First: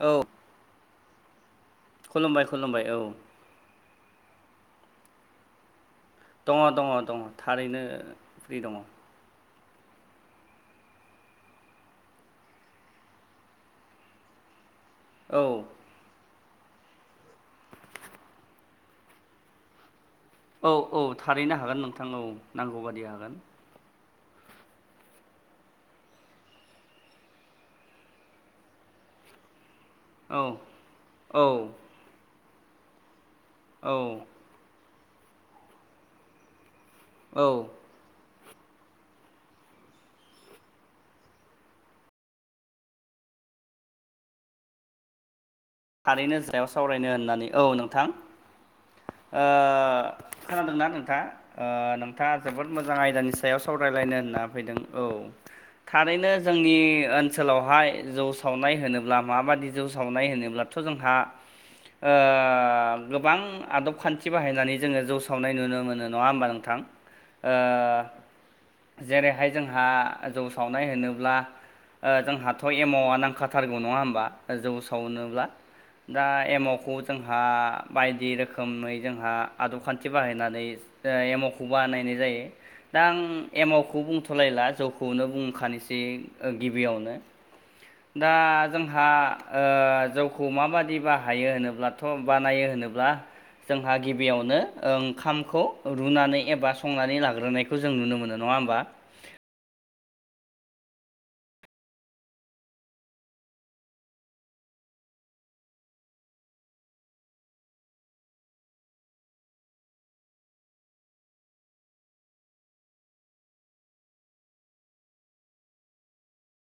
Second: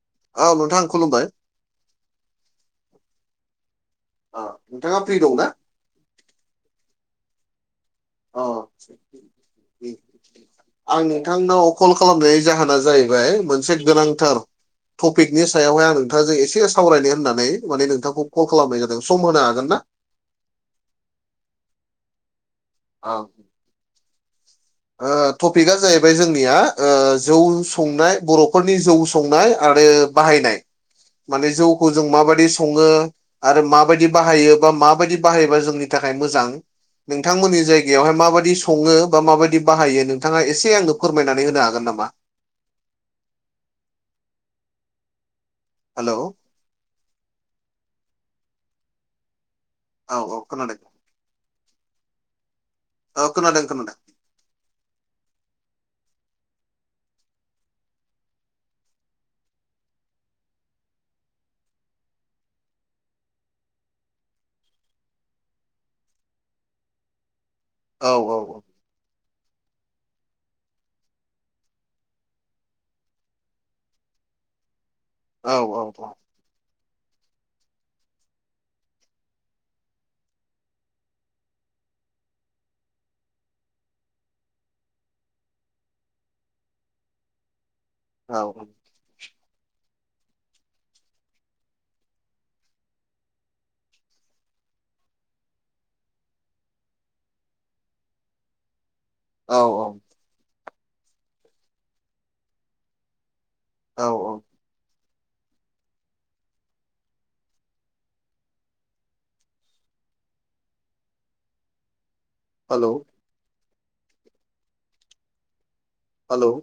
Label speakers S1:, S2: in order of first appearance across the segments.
S1: औ
S2: औ नोंथां खुलुमबाय
S1: खुलुमबाय खुलुमबाय औ
S2: नोंथाङा फ्रि दं ना
S1: दङ दङ दङ थारैनो
S2: अ
S1: फ्रि दङ
S2: आं नोंथांनाव कल खालामनायनि जाहोना जाहैबाय मोनसे गोनांथार टपिकनि
S1: औ
S2: सायावहाय आं नोंथांजों एसे सावरायनो होननानै माने नोंथांखौ कल खालामनाय जादों सम होनो हागोन ना
S1: औ औ थारैनो हागोन नोंथां औ नांगौ बादि
S2: ओ
S1: हागोन
S2: टपिकआ जाहैबाय जोंनिया जौ संनाय बर'फोरनि जौ संनाय आरो
S1: औ
S2: बाहायनाय
S1: औ
S2: माने जौखौ जों माबायदि सङो आरो माबायदि
S1: औ
S2: बाहायो बा माबायदि बाहायोबा जोंनि थाखाय मोजां
S1: औ
S2: नोंथांमोननि जाय गायावहाय माबायदि सङो बा माबायदि बाहायो नोंथाङा एसे आंनो फोरमायनानै होनो हागोन नामा हेलौ
S1: थारैनो सायाव सावरायनो होननानै औ नोंथां
S2: औ औ
S1: खोनदों
S2: खोनादों
S1: ना नोंथाङा औ नों थाङा जोबोद मोजां
S2: औ
S1: आयदानि
S2: खोनादों
S1: सायाव
S2: खोनादों
S1: सावरायलायनो होनना फैदों औ
S2: [inaudible]
S1: थारैनो जोंनि ओनसोलावहाय जौ सावनाय होनोब्ला माबादि जौ सावनाय होनोब्ला थ' जोंहा गोबां आदब खान्थि बाहायनानै जोङो जौ सावनाय नुनो मोनो नङा होमबा नोंथां ओ
S2: औ औ औ
S1: जेरैहाय जोंहा जौ सावनाय होनोब्ला ओ जोंहाथ' एमावा नांखाथारगौ नङा होमबा जौ सावनोब्ला
S2: औ औ
S1: दा एमावखौ जोंहा बायदि रोखोमै जोंहा आदब खान्थि बाहायनानै एमावखौ बानायनाय जायो दा आं एमावखौ बुंथ'लायला जौखौनो बुंखानोसै गिबियावनो
S2: [inaudible]
S1: दा जोंहा ओ जौ खौ माबादि बाहायो होनोब्लाथ' बानायो होनोब्ला जोंहा गिबियावनो ओंखामखौ रुनानै एबा संनानै लाग्रोनाय खौ जों नुनो मोनो नङा होमबा
S2: औ औ औ औ हेलौ हेलौ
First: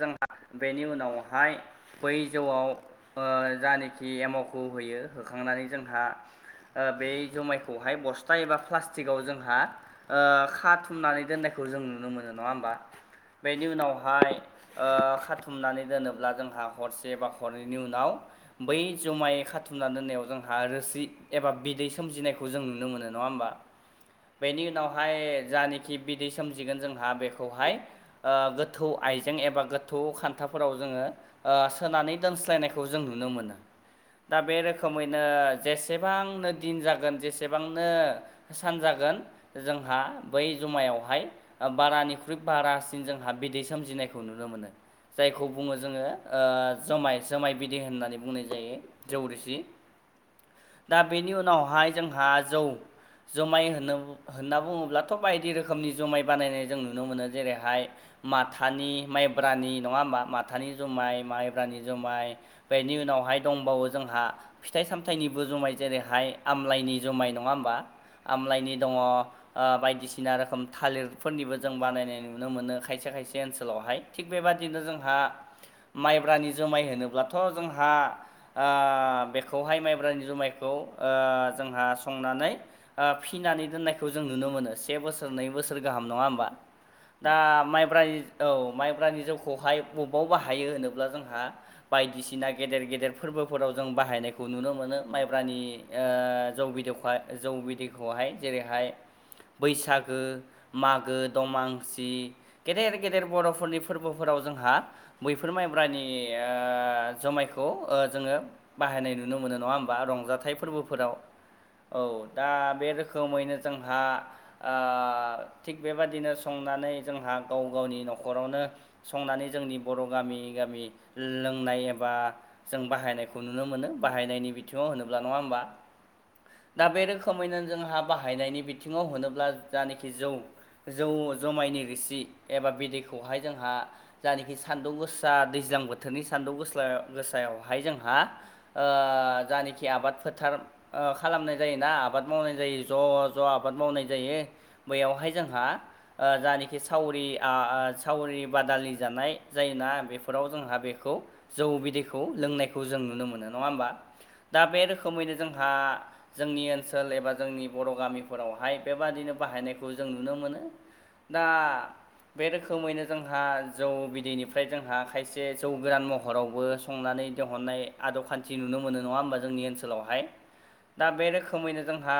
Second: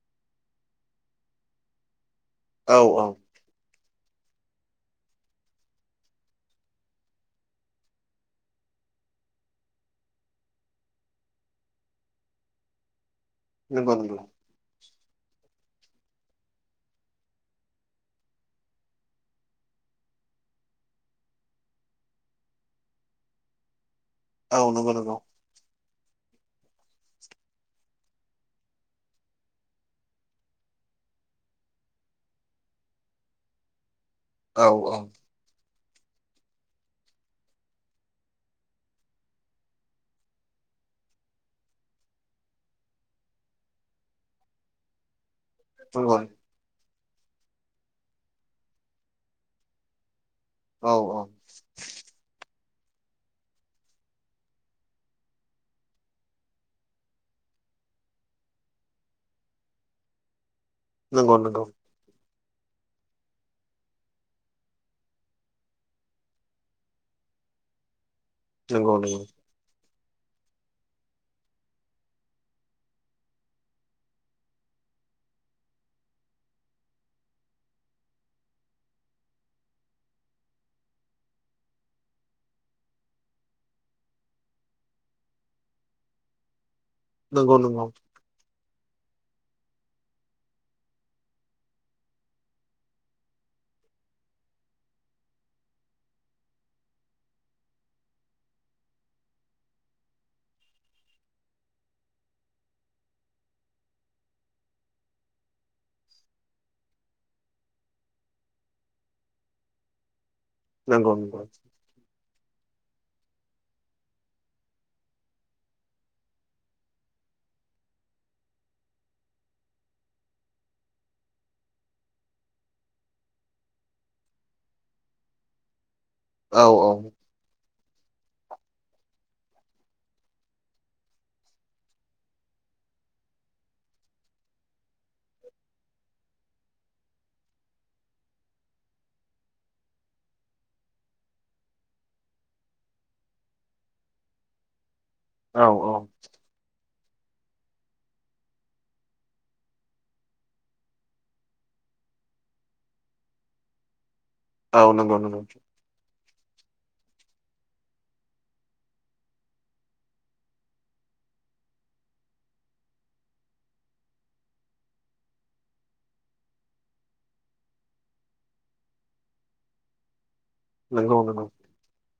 S1: जोंहा बेनि उनावहाय बै जौआव
S2: औ औ
S1: ओ जनाखि जानाखि एमावखौ होयो होखांनानै जोंहा ओ बे जुमायखौहाय बस्था एबा प्लास्टिकआव जोंहा ओ खाथुमनानै दोननायखौ जों नुनो मोनो नङा होमबा बेनि
S2: नंगौ नंगौ
S1: उनावहाय ओ खाथुमनानै दोनोब्ला जोंहा हरसे बा हरनैनि उनाव बै जुमाय खाथुमना दोननायाव जोंहा रोसि एबा बिदै सोमजिनायखौ जों नुनो मोनो नंङा होमबा
S2: [inaudible]
S1: बेनि
S2: नंगौ
S1: उनावहाय जानिखि बिदै सोमजिगोन जोंहा बेखौहाय गोथौ आइ जों एबा गोथौ खान्थाफोराव जोङो ओ सोनानै दोनस्लायनायखौ जों नुनो मोनो दा बे
S2: औ औ
S1: रोखोमैनो जेसेबांनो दिन जागोन जेसेबांनो होसान जागोन जोंहा बै जुमायावहाय बारानिख्रुइ बारासिन जोंहा बिदै सोमजिनायखौ खौ नुनो मोनो जायखौ बुङो जोङो
S2: नंगौ
S1: जमाय जुमाय बिदे होननानै बुंनाय जायो जौरिसि
S2: औ
S1: दा
S2: औ
S1: बेनि उनावहाय जोंहा जौ जुमाय होनो होनना बुङोब्लाथ' बायदि रोखोमनि जुमाय बानायनाय जों नुनो मोनो जेरैहाय माथानि माइब्रानि नंङा होमबा माथानि जुमाय
S2: नंगौ नंगौ
S1: माइब्रानि जुमाय बेनि उनावहाय दंबावो जोंहा फिथाइ सामथायाइनिबो जुमाय जेरैहाय आमलाायनि जुमाय नंङा होमबा आमलाायनि दंङ
S2: नंगौ नंगौ
S1: ओ बायदिसिना रोखोम थालिरफोरनिबो जों बानायनाय नुनो मोनो खायसे खायसे ओनसोलावहाय थिग बेबादिनो जोंहा माइब्रानि जुमाय होनोब्लाथ' जोंहा ओ बेखौहाय माइब्रानि जुमायखौ ओ जोंहा संनानै ओ फिनानै दोननायखौ जों नुनो मोनो से बोसोर नै बोसोर गाहाम नङा होमबा दा
S2: नंगौ नंगौ
S1: माइब्रानि औ माइब्रानि जौखौहाय बबाव बाहायो होनोब्ला जोंहा बायदिसिना गेदेर गेदेर फोरबोफोराव जों बाहायनायखौ नुनो मोनो माइब्रानि ओ जौ बिदैखौाय जौ बिदैखौहाय जेरैहाय बैसागो मागो दमासि गेदेर गेदेर बर' फोरनि फोरबोफोराव जोंहा बैफोर माइब्रानि ओ जुमायखौ जोंङो बाहायनाय नुनो मोनो नंङा होमबा रंजाथाइ फोरबोफोराव
S2: नंगौ नंगौ
S1: औ दा बे रोखोमैनो जोंहा ओ थिग बेबादिनो संनानै जोंहा गाव गावनि न'खरावनो संनानै जोंनि बर' गामि गामि लोंनाय एबा जों बाहायनायखौ नुनो मोनो बाहायनायनि बिथिंङाव होनोब्ला नङा होमबा
S2: औ
S1: दा बे रोखो मैनो जोंहा बाहायनायनि बिथिङाव होनोब्ला जानोखि जौ जौ जोमायनि रोसि एबा बिदैखौहाय जोंहा जानोखि सान्दुं गोसा दैज्लां बोथोरनि सान्दुं गोसा गोसायावहाय जोंहा जानोखि आबाद फोथार खालामनाय जायोना आबाद मावनाय जायो ज' ज' आबाद मावनाय जायो बैयावहाय जोंहा
S2: औ औ
S1: जानोखि सावरि आ-आ सावरि बादालि जानाय जायोना बेफोराव जोंहा बेखौ जौ बिदैखौ लोंनायखौ जों नुनो मोनो नङा होमबा दा बे
S2: औ नंगौ
S1: रोखोमैनो
S2: नंगौ
S1: जोंहा जोंनि ओनसोल एबा जोंनि बर' गामिफोरावहाय बेबादिनो बाहायनायखौ जों नुनो मोनो दा बे रोखो‌ खोमैनो जोंहा जौ बिदैनिफ्राय जोंहा खायसे जौ गोरान महरावबो संनानै दिहुननाय आदब खान्थि नुनो मोनो नंङा होमबा जोंनि ओनसोलावहाय
S2: [inaudible]
S1: दा बे
S2: नंगौ
S1: रोखोमैनो जोंहा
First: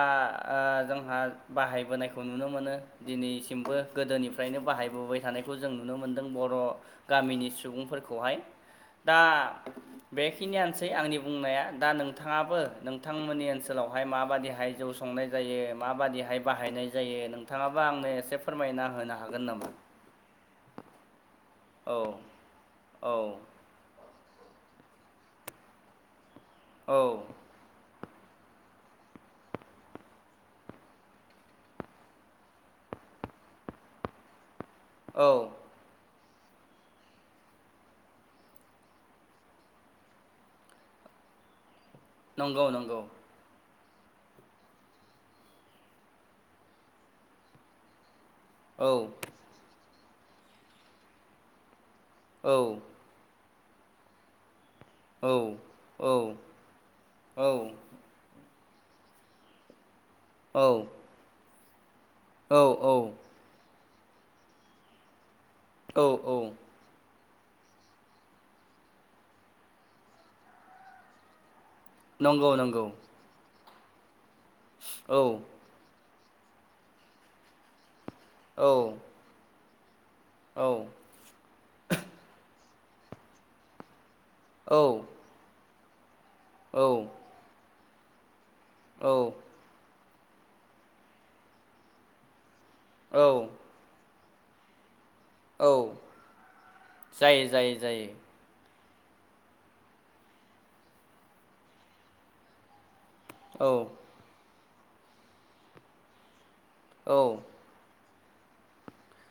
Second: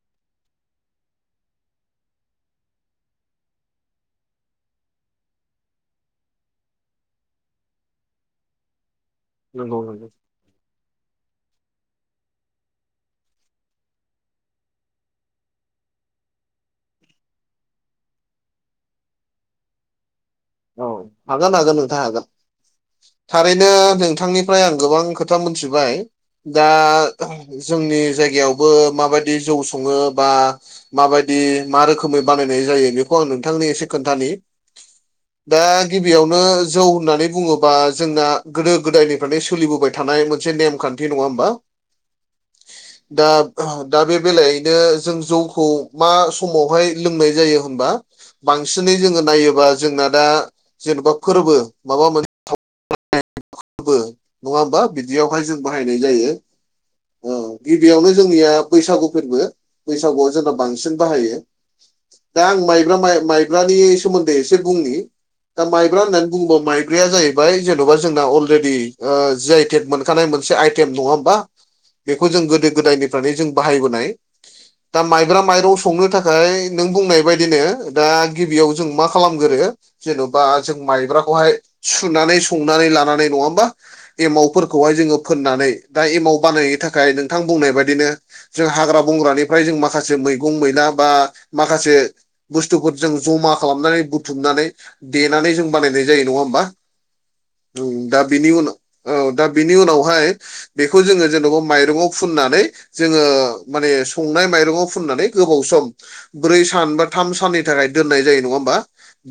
S1: जोंहा बाहायबोनायखौ नुनो मोनो दिनैसिमबो गोदोनिफ्रायनो बाहायबोबाय थानायखौ जों नुनो मोनदों बर' गामिनि सुबुंफोरखौहाय दा बे
S2: नंगौ नंगौ
S1: बेखिनियानोसै आंनि बुंनाया दा नोंथाङाबो नोंथांमोननि ओनसोलावहाय माबादिहाय जौ संनाय जायो माबादिहाय बाहायनाय जायो नोंथाङाबा आंनो एसे फोरमायना होनो हागोन नामा
S2: औ हागोन हागोन नोंथां
S1: औ
S2: हागोन
S1: औ
S2: थारैनो बेनो नोंथांनिफ्राय आं गोबां खोथा मोनथिबाय दा
S1: औ
S2: जोंनि जायगायावबो माबायदि जौ सङो बा माबायदि मा रोखोमै बानायनाय जायो बेखौ आं नोंथांनो एसे खोन्थानि
S1: औ
S2: दा गिबियावनो जौ होननानै बुङोबा जोंना गोदो गोदायनिफ्रायनो सोलिबोबाय थानाय मोनसे नेम खान न्थि नङा होमबा
S1: नंगौ नंगौ
S2: दा दा बे बेलायैनो जों जौखौ मा समावहाय लोंनाय जायो होनबा
S1: औ
S2: बांसिनै जोङो नायोबा जोंना दा जेन'बा फोरबो माबा मोन
S1: औ
S2: [unintelligible] नङा होमबा बिदि
S1: औ
S2: बिदियावहाय जों बाहायनाय
S1: औ
S2: जायो
S1: औ
S2: गिबियावनो जोंनिया बैसागु फोरबो बैसागुआव जोंना बांसिन बाहायो दा आं
S1: औ
S2: माइब्रा माइब्रानि सोमोन्दै एसे बुंनि दा माइब्रा
S1: औ
S2: होननानै
S1: औ
S2: बुङोबा माइ ब्राया जाहैबाय जेन'बा जोंना अलरेडि जि आइ टेक मोनखानाय मोनसे आइटेम नङा होमबा बेखौ जों
S1: नंगौ
S2: गोदो
S1: नंगौ
S2: गोदायनिफ्राय जों बाहायबोनाय दा
S1: औ
S2: माइब्रा माइरं संनो थाख ओफ्राय नों बुंनाय बायदिनो दा
S1: औ
S2: गिबियाव जों मा खालामगोरो जेन'बा
S1: औ
S2: जों माइब्राखौहाय सुनानै संनानै लानानै नङा होमबा एमावफोरखौहाय
S1: औ
S2: जोङो फोननानै दा एमाव बानायनो थाखाय नोंथां बुंनाय बायदिनो जों हाग्रा बंग्रानिफ्राय जों माखासे मैगं मैला बा माखासे बुस्थुफोरजों
S1: औ
S2: जमा खालामनानै बुथुमनानै देनानै जों
S1: औ औ
S2: बानायनाय जायो नङा होमबा
S1: जायो जायो जायो
S2: दा बिनि उनाव औ दा बिनि उनावहाय बेखौ जोङो जेनेबा माइरङाव फुननानै जोङो
S1: औ
S2: माने संनाय माइरंआव फुननानै गोबाव सम ब्रै सान बा थाम
S1: औ
S2: साननि दोननाय जायो नङा होनबा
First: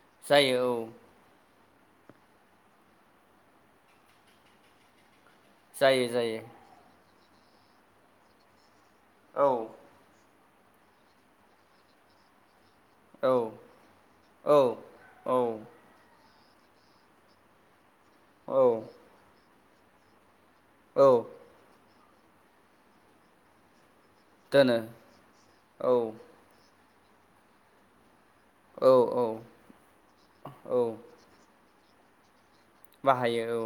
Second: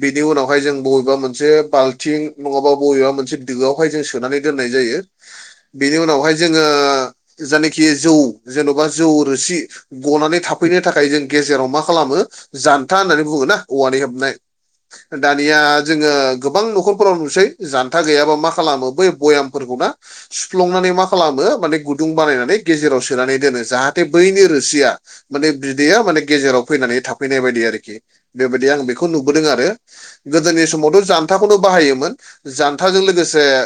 S2: बिनि उनावहाय
S1: जायो
S2: जों
S1: औ
S2: बबेबा मोनसे बाल थिं नङाबा बबेबा मोनसे दोआवहाय जों सोनानै दोननाय जायो बेनि
S1: जायो
S2: उनावहाय
S1: जायो
S2: जोङो जायनाखि जौ जेन'बा जौ रोसि
S1: औ
S2: गनानै थाफैनो थाखाय जों गेजेराव मा खालामो जान्था होननानै
S1: औ
S2: बुंङो ना औवानि हेबनाय
S1: औ औ
S2: दानिया जोङो गोबां न'खरफोराव नुसै जानथा गैयाबा मा
S1: औ
S2: खालामो बै भयामफोरखौ ना सुफ्लंनानै मा
S1: औ
S2: खालामो माने गुदुं बानायनानै गेजेराव सोनानै दोनो जाहाथे जाहाथे बैनि
S1: दोनो
S2: रोसिया माने
S1: औ
S2: बिदैया माने गेजेराव फैनानै थाफैनाय बायदि आरोखि बेबायदि आं
S1: औ
S2: बेखौ
S1: औ
S2: नुबोदों आरो गोदोनि
S1: औ
S2: समावथ' जान्थाखौनो बाहायोमोन जानथाजों लोगोसे
S1: बाहायो औ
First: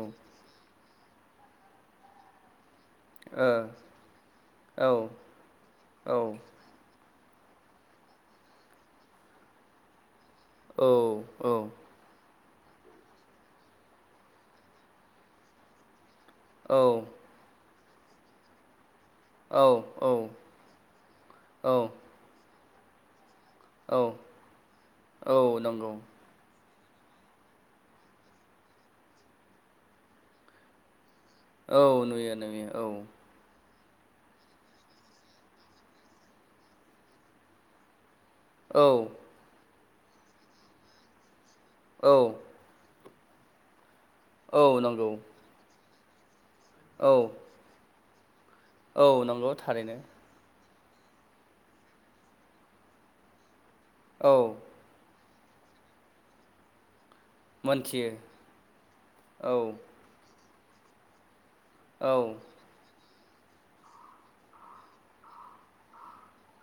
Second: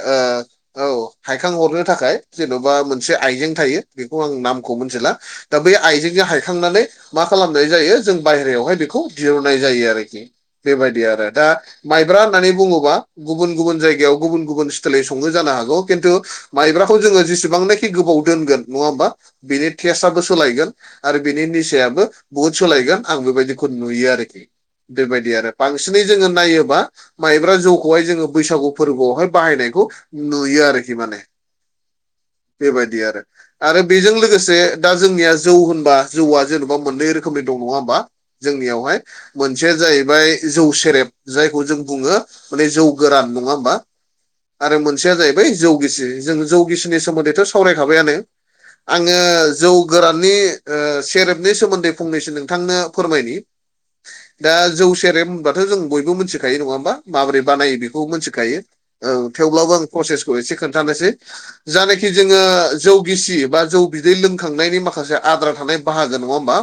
S2: औ हायखां हरनो थाखाय जेन'बा मोनसे आइजें थायो बेखौ आं नामखौ
S1: ओ औ
S2: मिथिला दा बै
S1: औ
S2: आइजेंजों हायखांनानै मा खालामनाय जायो जों बायेरायावहाय बेखौ दिहुननाय जायो आरोखि बेबायदि आरो दा
S1: औ
S2: माइब्रा होननानै बुङोबा गुबुन गुबुन जायगायाव गुबुन गुबुन स्टेलै संङो जानो हागौ खिन्थु माइब्राखौ जोङो जेसेबांनाखि गोबाव दोनगोन नङा होमबा बिनि
S1: औ
S2: टेस्टआबो सोलायगोन आरो बिनि
S1: औ
S2: निसायाबो बहुद सोलायगोन आं बेबायदि नुयो
S1: औ
S2: आरोखि बेबायदि आरो
S1: औ नंगौ
S2: बांसिनै जोङो नायोबा माइब्रा जौखौहाय जोङो बैसागु फोरबोआवहाय बाहायनायखौ नुयो आरोखि माने
S1: औ नुयो नुयो औ
S2: बेबायदि आरो आरो बेजों लोगोसे दा जोंनिया जौ होनबा जौआ जेनेबा मोननै रोखोमनि दं नङा होमबा
S1: औ
S2: जोंनियावहाय मोनसेया जाहैबाय जौ सेरेब जायखौ जों
S1: औ
S2: बुङो माने जौ गोरान नङा होमबा आरो
S1: औ नंगौ
S2: मोनसेया जाहैबाय जौ गिसि जों जौ गिसिनि
S1: औ
S2: सोमोन्दैथ' सावरायखाबायानो आङो
S1: औ नंगौ
S2: जौ
S1: थारैनो
S2: गोराननि सेरेबनि सोमोन्दै फंनैसो नोंथांनो फोरमायनि
S1: औ
S2: दा जौ सेरेब होनबाथ' जों बयबो मिथिखायो नङा होमबा माबोरै बानायायो बेखौबो
S1: मोनथियो
S2: मिथिखायो
S1: औ
S2: थेवब्लाबो आं प्रसेसखौ एसे खोन्थानोसै जानखि
S1: औ
S2: जोङो जौगिसि बा जौ बिदै लोंखांनायनि माखासे आद्रा थानाय बाहागो नङा होमबा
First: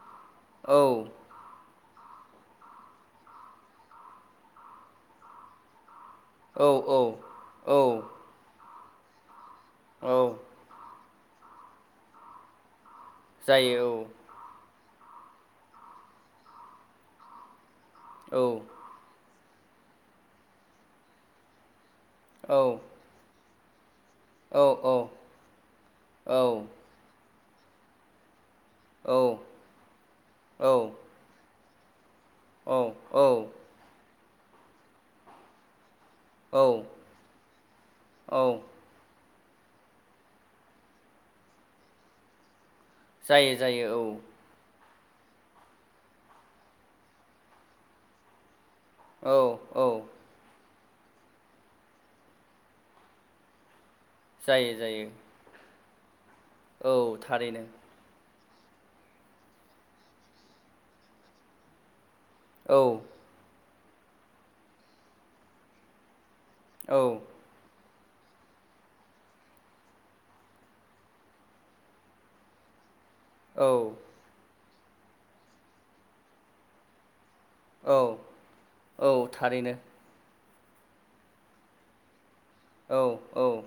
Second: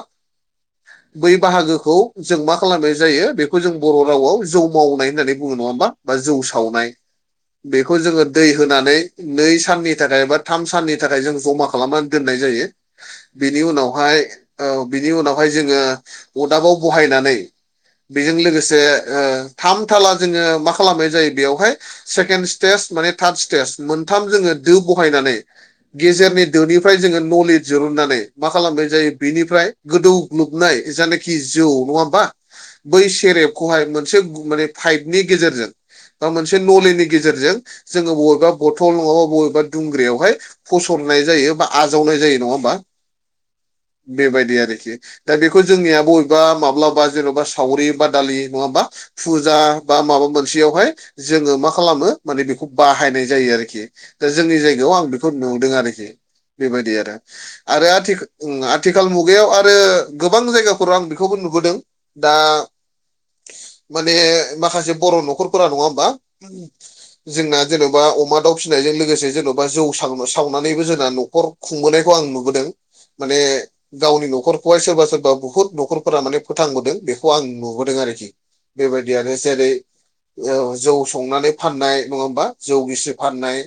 S1: औ
S2: बै बाहागोखौ जों मा खालामनाय जायो बेखौ जों बर' रावाव जौ मावनाय होननानै बुङो नङा होमबा बा जौ सावनाय
S1: औ औ
S2: बेखौ जोङो दै होनानै नै साननि
S1: औ
S2: थाखाय बा थाम साननि थाखाय जों जमा खालामनानै दोननाय जायो बेनि
S1: जायो
S2: उनावहाय औ बिनि उनावहाय जोङो अदाबाव बहायनानै बेजों
S1: औ
S2: लोगोसे थाम थाला जोङो मा खालामनाय जायो बेयावहाय सेकेणड
S1: औ
S2: स्टेज माने थार्ड स्टेज मोनथाम जोङो
S1: औ
S2: दो
S1: औ
S2: बहायनानै
S1: औ
S2: गेजेरनि दोनि फ्राय जोङो नलेज जिरुननानै मा खालामनाय जायो
S1: औ
S2: बेनिफ्राय
S1: औ
S2: गोदौग्लोबनाय जायनाखि जौ नङा होमबा बै सेरेबखौहाय मोनसे माने पाइपनि गेजेरजों बा मोनसे नलनि गेजेरजों जोङो
S1: औ
S2: बबेबा बथल थौल नङाबा बबेबा दुंग्रियावहाय फसरनाय जायो बा आजावनाय जायो नङा होमबा
S1: जायो जायो
S2: बेबायदि आरोखि दा बेखौ जोंनिया बबेबा माब्लाबा जेन'बा सावरि बा दालि नङाबा
S1: औ
S2: फुजा
S1: औ
S2: बा माबा मोनसेयावहाय जोङो मा खालामो माने बेखौ बाहायनाय जायो आरोखि दा जोंनि
S1: जायो
S2: जायगायाव आं
S1: जायो
S2: बेखौ नुदों आरोखि बेबायदि आरो
S1: औ थारैनो
S2: आरो आथिखाल आथिखाल मुगायाव आरो गोबां जायगाफोराव आं बेखौबो नुबोदों दा
S1: औ
S2: माने माखासे बर' न'खरफोरा नङा होमबा
S1: औ
S2: जोंना जेन'बा अमा दाउ फिसिनायजों लोगोसे जेन'बा जौ सावनानैबो जोंना न'खर खुंबोनायखौ आं नुबोदों माने
S1: औ
S2: गावनि न'खरखौहाय सोरबा सोरबा बुहुत न'खरफोरा माने फोथांबोदों बेखौ आं नुबोदों
S1: औ
S2: आरोखि
S1: औ
S2: बेबायदियानो जेरै
S1: थारैनो
S2: जौ संनानै फाननाय नङा होमबा जौ
S1: औ
S2: गिस्रि
S1: औ
S2: फाननाय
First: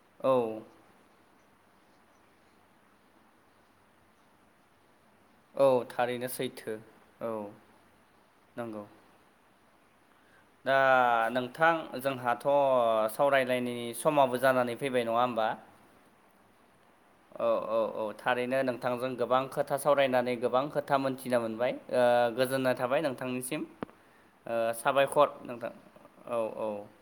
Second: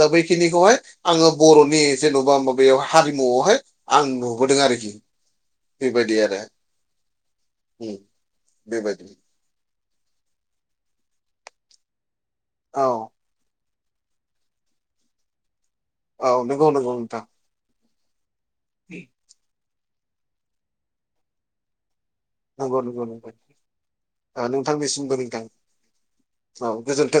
S2: दा
S1: औ
S2: बैखिनिखौहाय आङो बर'नि जेन'बा माबायाव हारिमुआवहाय आं नुबोदों आरोखि
S1: औ
S2: बेबायदि
S1: थारैनो
S2: आरो
S1: सैथो औ
S2: उम बे
S1: नंगौ
S2: बादि
S1: दा नोंथां जोंहाथ'
S2: औ
S1: सावरायलायनायनि समाबो जानानै फैबाय नङा होमबा
S2: औ नंगौ नंगौ नोंथां
S1: औ औ औ थारैनो नोंथांजों गोबां खोथा सावरायनानै गोबां खोथा मोनथिनो मोनबाय आ गोजोननाय
S2: नंगौ
S1: थाबाय
S2: नंगौ नंगौ
S1: नोंथांनिसिम ओ साबायखर नोंथां औ औ